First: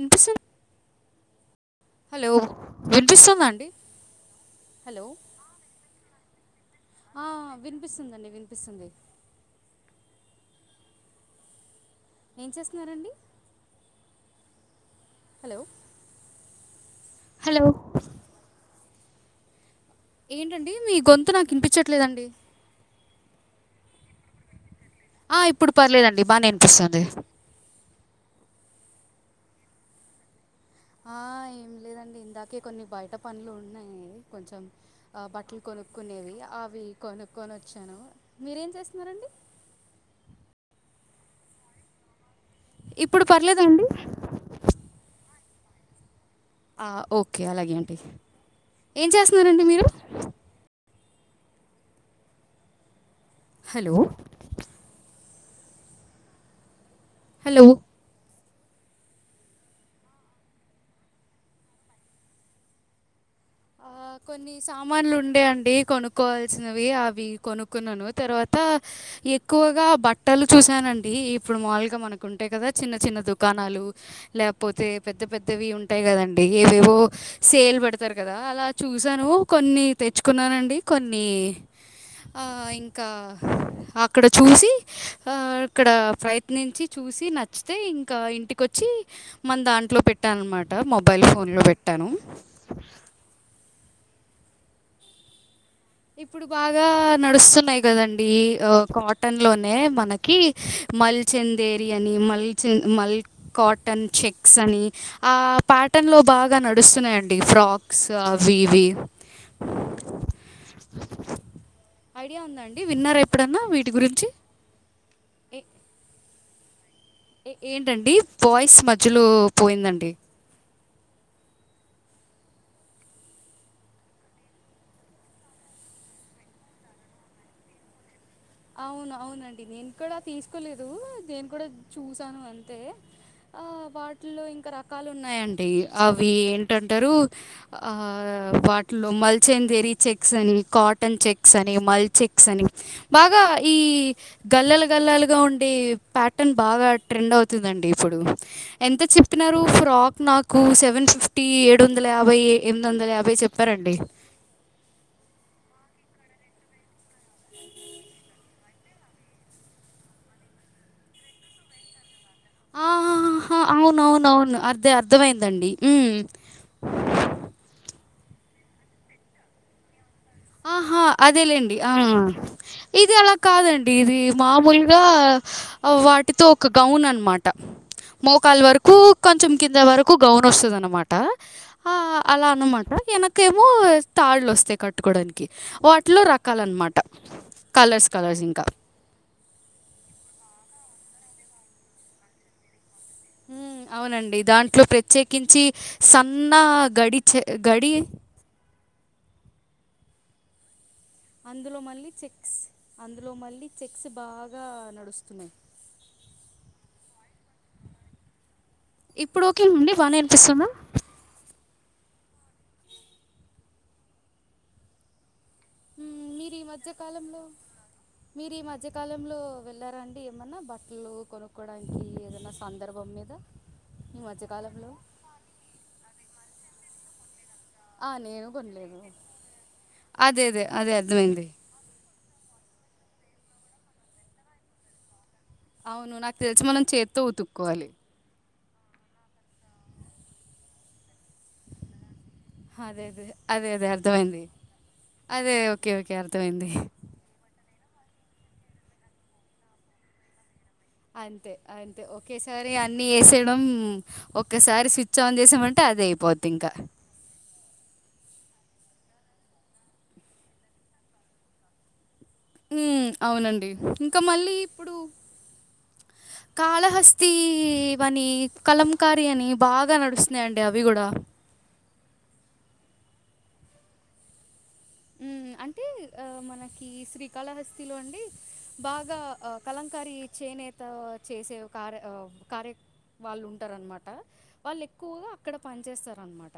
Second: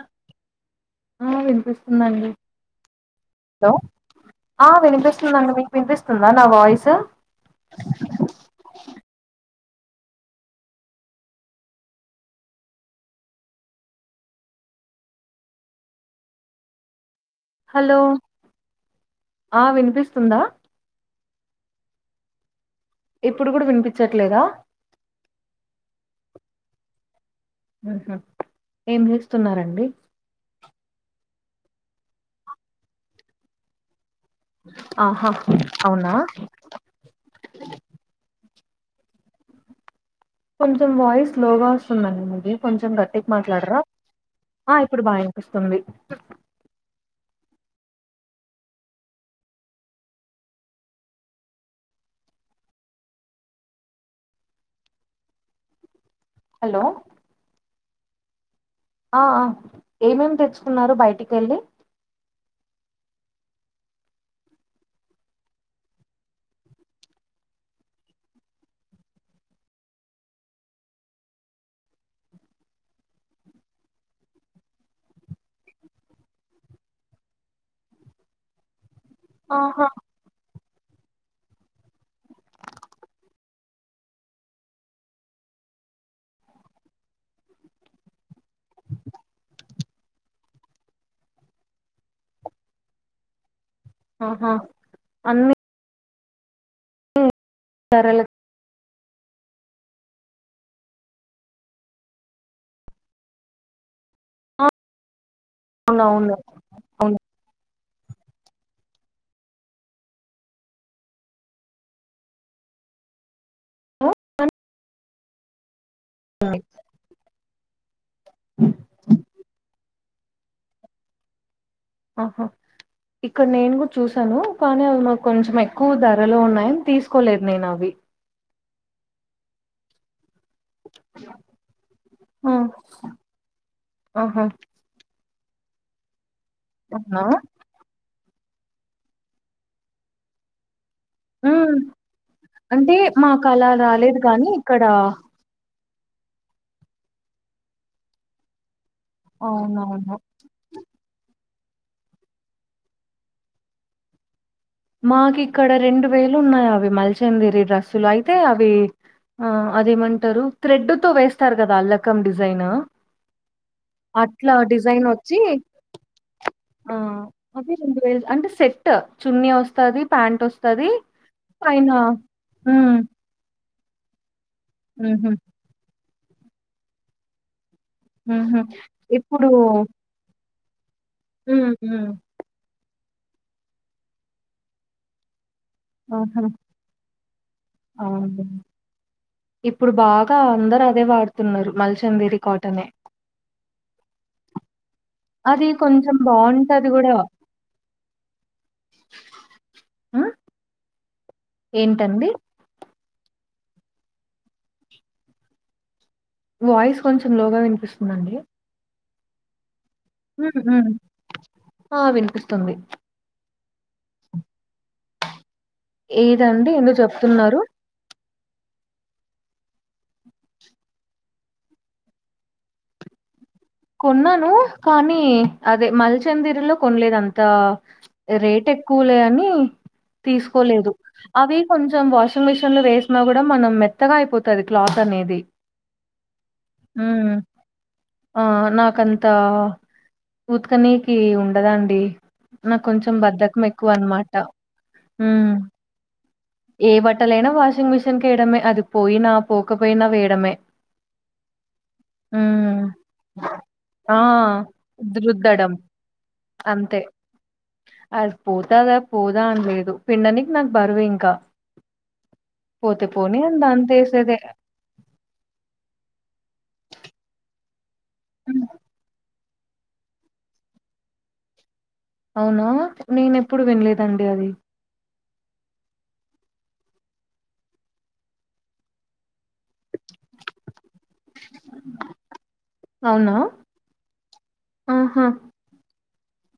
ఇన్పిస్ ఆ వినిపిస్తుందండి వినిపిస్తుందా అండి హలో ఆ హలో వినిపిస్తుందండి వినిపిస్తుందా నా వాయిస్ ఆ వినిపిస్తుందండి వినిపిస్తుంది ఏం చేస్థానారండి హలో హలో ఆ విన్పిస్ ఏంటండి మీ గొంతు నాకు ఇనిపించట్లేదండి ఇప్పుడు కూడా వినిపించట్లేదా ఆ ఇప్పుడు పర్లేదండి బానేవిన్పిస్తుంది ఆహా ఏం చేస్తున్నారండి ఆఏం లేదండి ఇందాకే కొన్ని బయట పనులు ఉన్నాయి కొంచెం ఆ ఆహా బట్టలు అవునా కొనుక్కునేవి అవి కొనుక్కొని వచ్చాను మీరేం చేస్తున్నారండి కొంచెం వాయిస్ స్లోలోగా వస్తుందండి మీది కొంచెం ఇప్పుడు గట్టికి మాట్లాడరా పర్లేదండి ఆ ఇప్పుడు బానిపిస్తుంది ఆ ఓకే అలాగే అండి ఏం చేస్తున్నారండి మీరు హలో హలో హలో ఆ ఆ ఏమేమి తెచ్చుకున్నారు బయటికి వెళ్ళి ఆ కొన్ నీ సామాన్లు ఉండే అండి కొనుక్కవాల్సినవి అవి కొనుక్కున్నాను తర్వాత ఎక్కువగా బట్టలు చూసానండి ఇప్పుడు మాముూలుగా మనకుంటేయి కదా చిన్న చిన్న దుకాణాలు లేకపోతే పెద్ద పెద్దవి ఉంటాయి కదండి ఏవేవో సేల్ పెడతారు కదా అలా చూసాను ఆహా కొన్ని తెచ్చుకున్నానండి కొన్ని ఆ ఇంకా అక్కడ చూసి ఆ ఇక్కడ ప్రయత్నించి చూసి నచ్చితే ఇంకా ఇంటికొచ్చి మన దాంట్లో పెట్టాన అనమాట మొబైల్ ఫోన్ లో పెట్టాను ఆహా అన్ని ఇప్పుడు బాగా నడుస్తున్నాయి్ ధరలు కదండి కట్ టోన్లోనే మనకి మల్చందేరి అని మల్చె మల్ కాటన్ చెక్స్ ఆ! అని ఆ ప్యాటర్న్లో అవునవును బాగా అవును నడుస్తున్నాయండి ఫ్రాక్స్ అవి ఇవి ఐడియా ఉందండి విన్నారా ఎప్పుడన్నా వీటి గురించి ఆ ఏంటాఅండి వాయిస్ మధ్యలో పోయిందండి ఆహా ఇక్కడ నేను కూడా చూసాను కానీ అవి మాకు కొంచెం ఎక్కువ ధరలో ఉన్నాయని తీస్కోలేదు నేను అవి అవును అవునండి నేన్ ఇక్కడ తీస్కోలేదు నేను కూడా చూసాను ఆ అంతే ఆ వాటిలో ఆహా ఇంకార రకాలు ఉన్నాయఅండి అవి ఏంటంటారు అవునా ఆ వాటిలో మాల్చేందేరి చెక్స్ అని కాట్ టల్ చెక్స్ అని హ్మ్. మల్ చెక్స్ అని అంటే బాగా మాకలా ఈ రాలేదు కానీ ఇక్కడ గళ్ళల గళ్ళలు గా ఉండి పెటన్ బాగా ట్రెండ్ అవుతుందండి ఇప్పుడు ఎంత చే ప్పినారు అవునవును. ఫ్రాక్ నాకు సెవెన్ ఫిఫ్టీ ఏడు వందల యాభై, ఎనిమిది వందల యాభై చెప్పారండి. మాకు ఇక్కడ రెండు వేలు ఉన్నాయి అవి మల్చందరి డ్రస్సులు అయితే అవి ఆ అదేమంటారు థ్రెడ్ తు వేస్తారు కదా అల్లకం డిజైన్ ఆహాహా అట్లా అవునవునవును అదే డిజైన్ వచ్చి అర్థమైందండి ఉమ్. ఆ అది రెండు వేలు అంటే సెట్ చున్నీ వస్తది ప్యాంట్ వసు ఆహా అదేలేండి ఆ హ్మ్. ఇది అలా కాదండి ఇది మామూలు గా హుహు. వాటితో ఒక గౌన్ అనమా ట హుహు. మోకాల వరకు ఇప్పుడు కొంచెం కింద వరకు గౌన్ వస్తద అన్నమాట. ఉహు అలా అనమాట వెనకేమో తాళ్ళు వస్తాయి కట్టుకోవడానికి వాటిలో రకాల అన్నమాట అవునండి ఇప్పుడు బాగా అందరు అదే వాడుతున్నారు మల్చందేరి కాటనే మ్ అవునండి దాంట్లో ప్రత్యేకించి అది కొంచెం సన్న బావుంటది గూడా. గడిచ గడి హ్మ్. అందులో మళ్ళీ ఏంటండి? చెక్స్ అందులో మళ్ళీ చెక్స్ బాగా నడుస్తున్నాయి. వాయిస్ కొంచెం లోగా వినిపిస్తుందిండి. ఇప్పుడు ఓకే అండి బానే విని ఆహ ఆ వినిపిస్తుంది మీరు ఈ ఏదండి ఏందో మధ్య కాలంలో చెప్తున్నారు? మీరు ఈ మధ్యకాలంలో వెళ్లారా అండి ఏమన్నా బట్టలు కొనుక్కోడానికి ఏదనా సందర్భం మీద ద కొన్నాను కానీ అదే మల్చనిదీరులో కొనలేదు అంతా ఆ నేను రేట్ కొనలేదు ఎక్కువలే అని అదే అదే అదే తీసుకోలేదు అర్థమైంది అవి కొంచెం వాషింగ్ మిషన్ లో వేసినా కూడా మనం మెత్తగా అయిపోతది క్లాత్ అనేది అవును నాకు తెలిసి మనం చేత్తో హ్మ్. ఉతుక్కోవాలి. ఆ నాకంతా ఉతుకనీకి ఉండదండి నా అదే కొంచెం అదే బద్దకం అదే అదే ఎక్కువ అర్థమైంది అన్నమాట అదే మ్ ఓకే ఓకే అర్థమైంది ఏవ ట్టలైనా వాషింగ్ మిషిన్ కి వేయడమే అది పోయినా, పోకపోయినా వేయడమే. అంతే అంతే ఒకేసారి హ్మ్. అన్ని వేసే డం ఆ! ఒక్కసారి స్విచ్ ఆన్ రుద్దడం చేసామంటే అదే అయిపోద్ధి ఇంకా అంతే. అది పోతదా, పోదా అనిలేదు పిండనికి నాకు బరువు ఇంకా మ్ అవునండి దాంతో ఇంకా ఏసేదే. మళ్ళీ ఇప్పుడు కాళహస్తి వని, హ్మ్. కలంకారి అని బాగా నడుస్తున్నాయండి అవి కూడా అవునా నేను ఎప్పుడు వినలేదండి అది మ్ అంటే ఆ మనకి శ్రీకాళహస్తిలో అండి బాగా అ కలంకారి, చేనేత చేసే కార అవ్ కారే అవునా? వాళ్ళు ఉంటార అనమాట వాళ్ళు ఆహా! ఎక్కువగా అక్కడ పని చేస్తారు అనమాట.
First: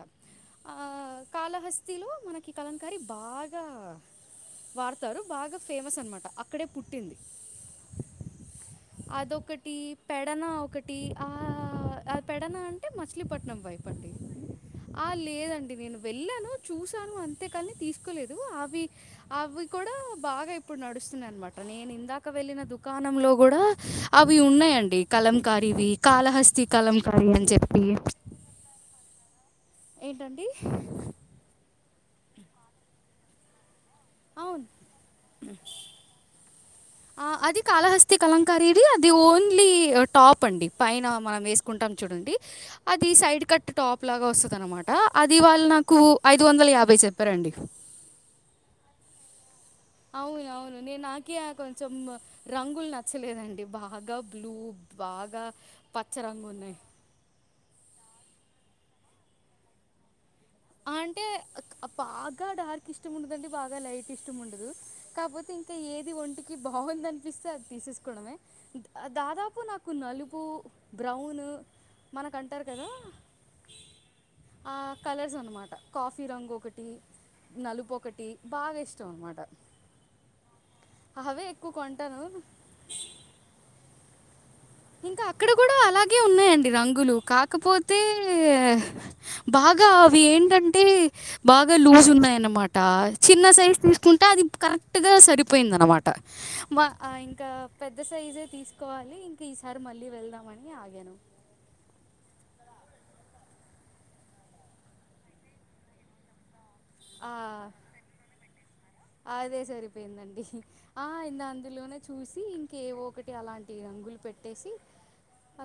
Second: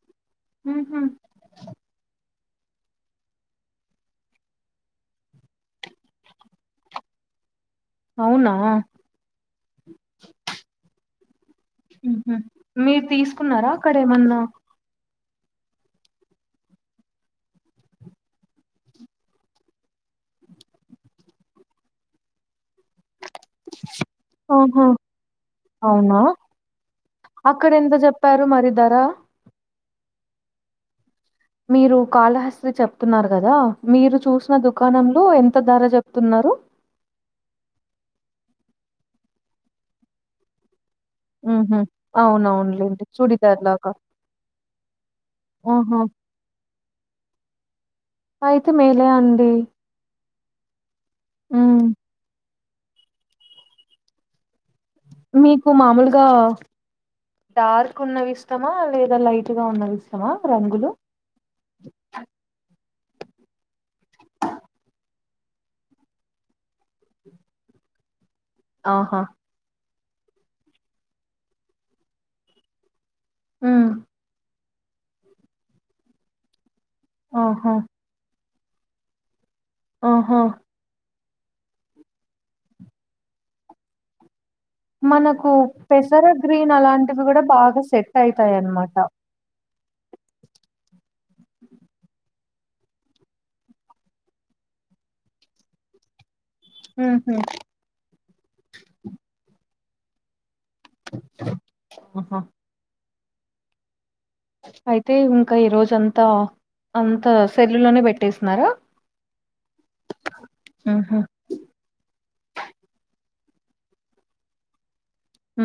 హహ కాలహస్తిలో మనకి కలంకారి బాగ వాడతారు బాగా ఫేమస్ అనమాట అక్కడే పుట్టింది. అవునా అదొకటి పెడన ఒక టి ఆ ఆ హుహు. పెడన అంటే మీరు మచిలీపట్నం తీసుకున్నారా వైపు అండి. అక్కడేమన్నా? ఆ లేదండి నేను వెళ్ళాను చూసాను అంతేకాని తీసు దు అవి అవి కూడా బాగా ఇప్పుడు నడుస్తున్నాయి అనమాట నేను ఇందాక వెళ్ళిన దు దుకాణంలో కూడా అవి ఆహా! ఉన్నాయండి కలంకారి ఇవి అవునా? కాలహస్తి కలంకార అని చెప్పి పారు మరి దరా ఏంటండి మీరు కాళహస్త్రి చెప్తున్నారు కదా మీరు చూసిన అవును దుకాణంలో ఎంత ధర చెప్తున్నారు ఆ అది కాలహస్తి కలంకారది అది ఓన్లీ టాప్ అండి పైన మనం హుహు. వేసుకుంటాం చూడండి అవునవునులెండి. అది సైడ్ కట్ చూడిదార్‌లాగా. టాప్ లాగా వస్తుంద అన్నమాట అది వాళ్ళు నాకు ఆహా! ఐదు వందల యాభై చెప్పారండి అయితే మేలే అండి అవును అవును నేను నాక హ్మ్. కొంచెం రంగులు నచ్చలేదండి బాగా బ్లూ బాగా మీకు మామూలుగా పచ్చరంగు ఉన్నాయి డార్క్ ఉన్నవి ఇష్టమా లేదా లైట్ గా ఉన్నవి ఇష్టమా రంగులు ఆ! అంటే బాగా డార్క్ ఇష్టం ఉండదండి బాగా లైట్ ఇష్టం ఉండదు కాకపోతే ఇంకా ఏది వంటి కి బాగుంది అనిపిస్తే అది తీసేసుకోవడమే ఆహా! దాదాపు నాకు కు నలుపు బ్రౌన్ మనకు అంటారు కదా హ్మ్ ఆ కలర్స్ అనమాట కాఫీ రంగు ఒకటి ఆహా! నలుపు ఒక ఒకటి బాగా ఇష్టం అనమాట ఆహ అవే ఎక్కువ కొంటాను ఇంకా అక్కడ మనకు కూడా అలాగే పెసర ఉన్నాయండి గ్రీన్ రంగులు అలాంటివి గూడా బాగా కాకపోతే సెట్ అయితాయన్నమాట. బాగా అవి ఏంటంటే బాగా లూజ్ ఉన్నాయినమాట చిన్న సైజ్ తీసుకుంటే అది కరెక్ట్ గా సరిపోయింది అనమాట మా హుహు. ఇంకా పెద్ద సైజే తీసుకోవాలి ఇంకా ఈసారి మళ్ళీ వెళ్దామని ఆగాను ఆహా అయితే ఇంకా ఈ రోజ అంతా అంత ఆ, సెల్లులోనే పెట్టేస్తున్నారా అదే సరిపోయిందండి ఆ, అందులోనే చూసి ఇంకేవో ఒకటి అలాంటి రంగులు పెట్టేసి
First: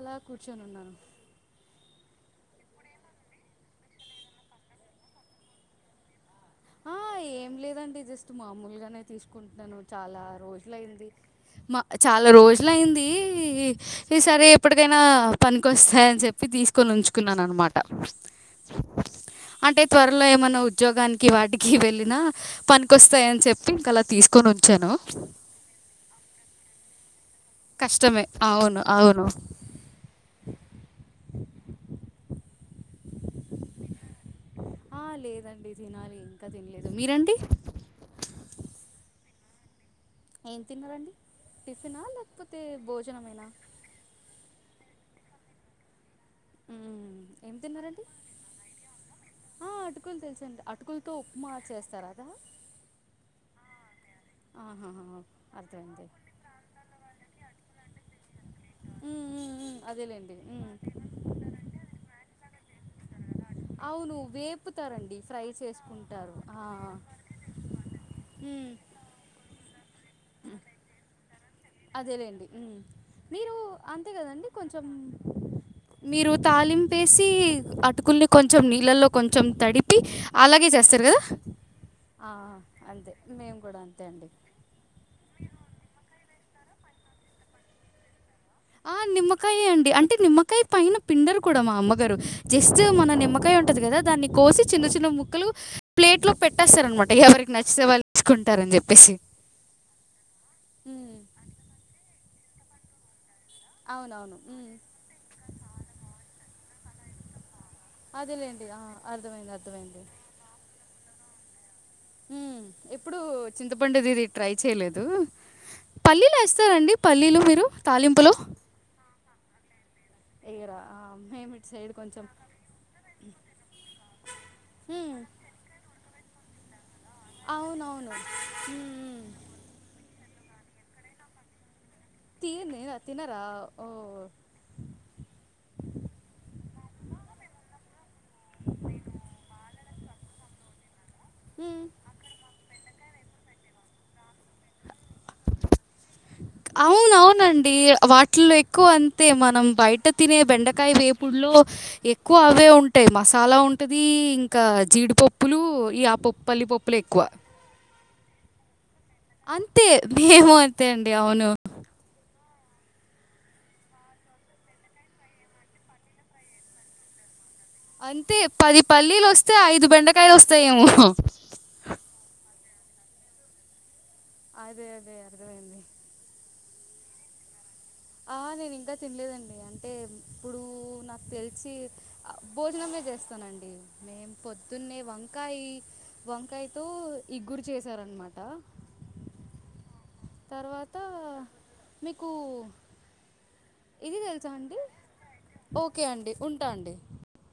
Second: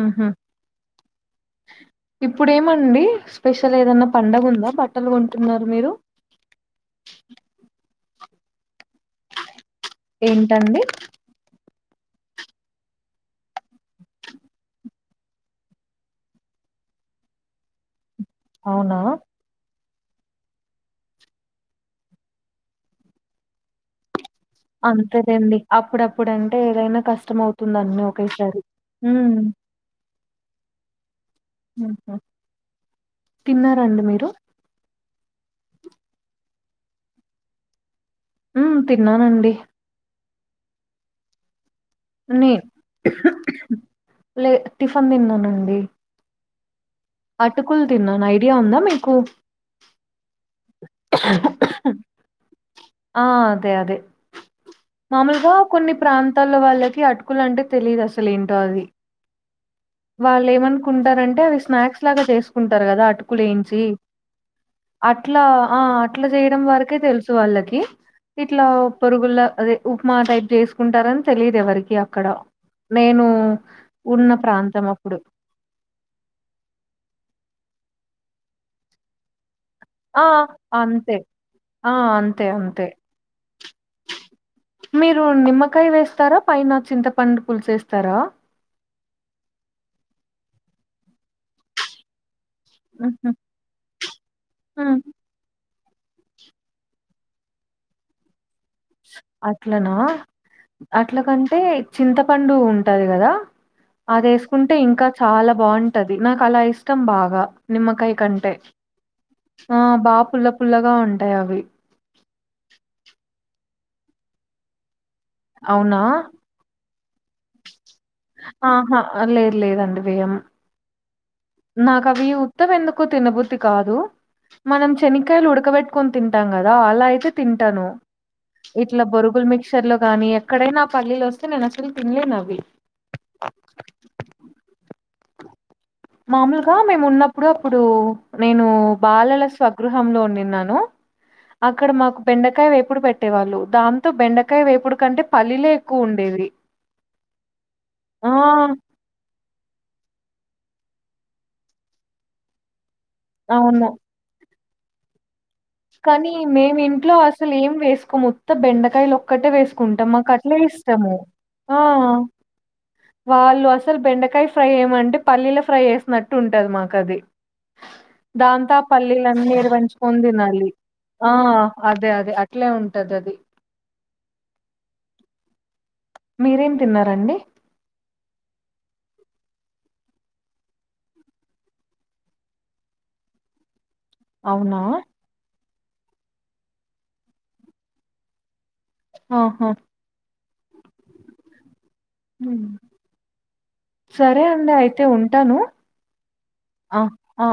అలా కూర్చొని ఉన్నాను ఇప్పుడు ఏమండి స్పెషల్ ఏదన్నా పండగ ఉందా బట్టలు కొంటున్నారు మీరు ఆ ఏం లేదండి జస్ట్ మామూలుగానే తీసుకుంటున్నాను చాలా ఏంటండి? రోజులయింది మా చాలా రోజులయింది ఈ సరే ఎప్పటికైనా పనికొస్తాయి అని చెప్పి తీసుకొని ఉంచుకున్నాను అనమాట అవునా అంటే త్వరలో ఏమన్నా ఉద్యోగానికి వాటికి వెళ్ళిన పనికిస్తాయ అని చెప్పి ఇంకా అలా తీసుకొని ఉంచాను అంతే లెండి అప్పుడప్పుడు అంటే ఏదైనా కష్టం అవుతుంది అన్ని కష్టమే ఒకేసారి అవును అవును తిన్నారండి మీరు ఆ లేదండి తినాలి ఇంకా తినలేదు మీరండి హ్మ్ తిన్నానండి ఏం తిన్నారండి టిఫినా నే లేకపోతే భోజనమేనా లే టిఫిన్ తిన్నానండి హ్మ్ అటుకులు తిన్నాను ఐడియా ఉందా మీకు ఆ అటుకులు తెలుసండి అటుకులతో ఉప్మా చేస్తారు అదా ఆ అదే అదే ఆహాహా మామూలుగా కొన్ని అర్థమైంది ప్రాంత తల్లో వాళ్ళకి అటుకులు అంటే తెలిదు అసలు ఏంటో అది ఉమ్, ఉమ్, ఉమ్, అదేలేండి వాళ్ళు ఉమ్. ఏమనుకుంటారంటే అవి స్నాక్స్ లాగా చేసుకుంటారు కదా అటుకులిని అవును వేపుతారండి అట్లా ఫ్రై ఆ అట్లా చేసుకుంటారు ఆ, చేయడం వరకే తెలుసు వాళ్ళకి ఇట్లా ఉమ్, పొరుగుల్ల అదే ఉప్మా టైప్ చేసుకుంటారని తెలియదు ఎవరికి అక్కడ అదేలేండి నేను మీరు అంతే ఉన్న కదండి కొంచెం ప్రాంతం అప్పుడు మీరు తాలింపేసి అటుకుల్ని కొంచెం నీళ్ళల్లో కొంచెం తడి ప్పి ఆ అలాగే చేస్తారు అంతే కదా ఆ అంతే మేము కూడా అంతే అండి మీరు నిమ్మకాయ వేస్తారా పైన చింతపండు పులుసేస్తారా ఆ నిమ్మకాయే అండి అంటే నిమ్మకాయ పైన పిండరు కూడా మా అమ్మగారు జస్ట్ మన ఉహు నిమ్మకాయ ఉంటది కదా దాన్ని కోసి చిన్న హ్మ్ చిన్న ముక్కలు ప్లేట్ లో పెట్టేస్తారనమాట ఎవరికి నచ్చితే వాళ్ళు తీసుకుంటారని చెప్పేసి అట్లనా అట్లకంటే చింతపండు ఉంటది కదా అది అవునవును. హ్మ్. వేసుకుంటే ఇంకా చాలా బావుంటది నాకు అలా ఇష్టం బాగా నిమ్మకాయ కంటే అదేలెండి. ఆ! అర్థమైంది. ఆ అర్థమైంది. బా పుల్ల పుల్లగా ఉంటాయి అవి ఈ ఎప్పుడు చింతపండుదిది ట్రై చేయలేదు అవునా పల్లీలో ఎస్తారండి పల్లీలు మీరు తాలింపులో ఆహా లేదు లేదండి వేయం మీరా మేమే నాకు అవి ఉత్తవి ఎందుకొ తినబుద్ధి కాదు మనం హ్మ్. శనక్కాయలు ఉడకబెట్టు కొని తింటాం కదా అలా అయితే తింటాను అవునవును. హ్మ్. ఇట్ల హ్మ్. బొరుగు లో మి మిక్షర్ లో కాని ఎక్కడైనా పల్లీలో వస్తే నేను అసలు తినరా ఓ మామూలుగా మేము ఉన్నప్పుడు అప్పుడు నేను బాలల స్వగృహంలో వండిన్నాను హ్మ్. అక్కడ మాకు బెండకాయ వేపుడు పెట్టేవాళ్ళు దాంతో బెండకాయ వేపుడు కంటే పల్లీలే ఎక్కువ ఉండేవి అవున అవునండి వాటిల్లో ఎక్కువ అం అంతే మనం బయట తినే బెండకాయ వేపుడు లో ఎక్కువ అవే ఉంట అంటే మసాలా అవును. ఉంటది ఇంకా జీడిపప్పు కానీ మేము ఇంట్లో అసలు ఏం వేసుకోము ఉత్త బెండకాయలోక అంతే మేము అంతే అండి అవును ఆ! వాళ్ళు అసలు బెండకాయ ఫ్రై వేయమంటే పల్లీల ఫ్రై వేసినట్టు ఉంటది మాకు అది అంతే దాంతో ఆ పల్లీలన్నీ నిర్వంచుకొని తినాలి ఓహొ ఆ అదే అదే అట్లే ఉంటది అది అదే అదే అర్థమైంది మీరేం తిన్నారండి ఆరెంజ్ ఇంకా తినలేదండి అంటే ఇప్పుడు నాకు తెలిసి భోజనమే చేస్తానండి మేం అవునా? పొద్దున్నే వంకాయి వంకాయతో ఇగురు చేసారనమాట ఆహా తర్వాత మీకు హ్మ్. ఇది సరే తెలుసా అండి అయితే ఉంటాను ఓకే అండి. ఉంటా అండి. ఆ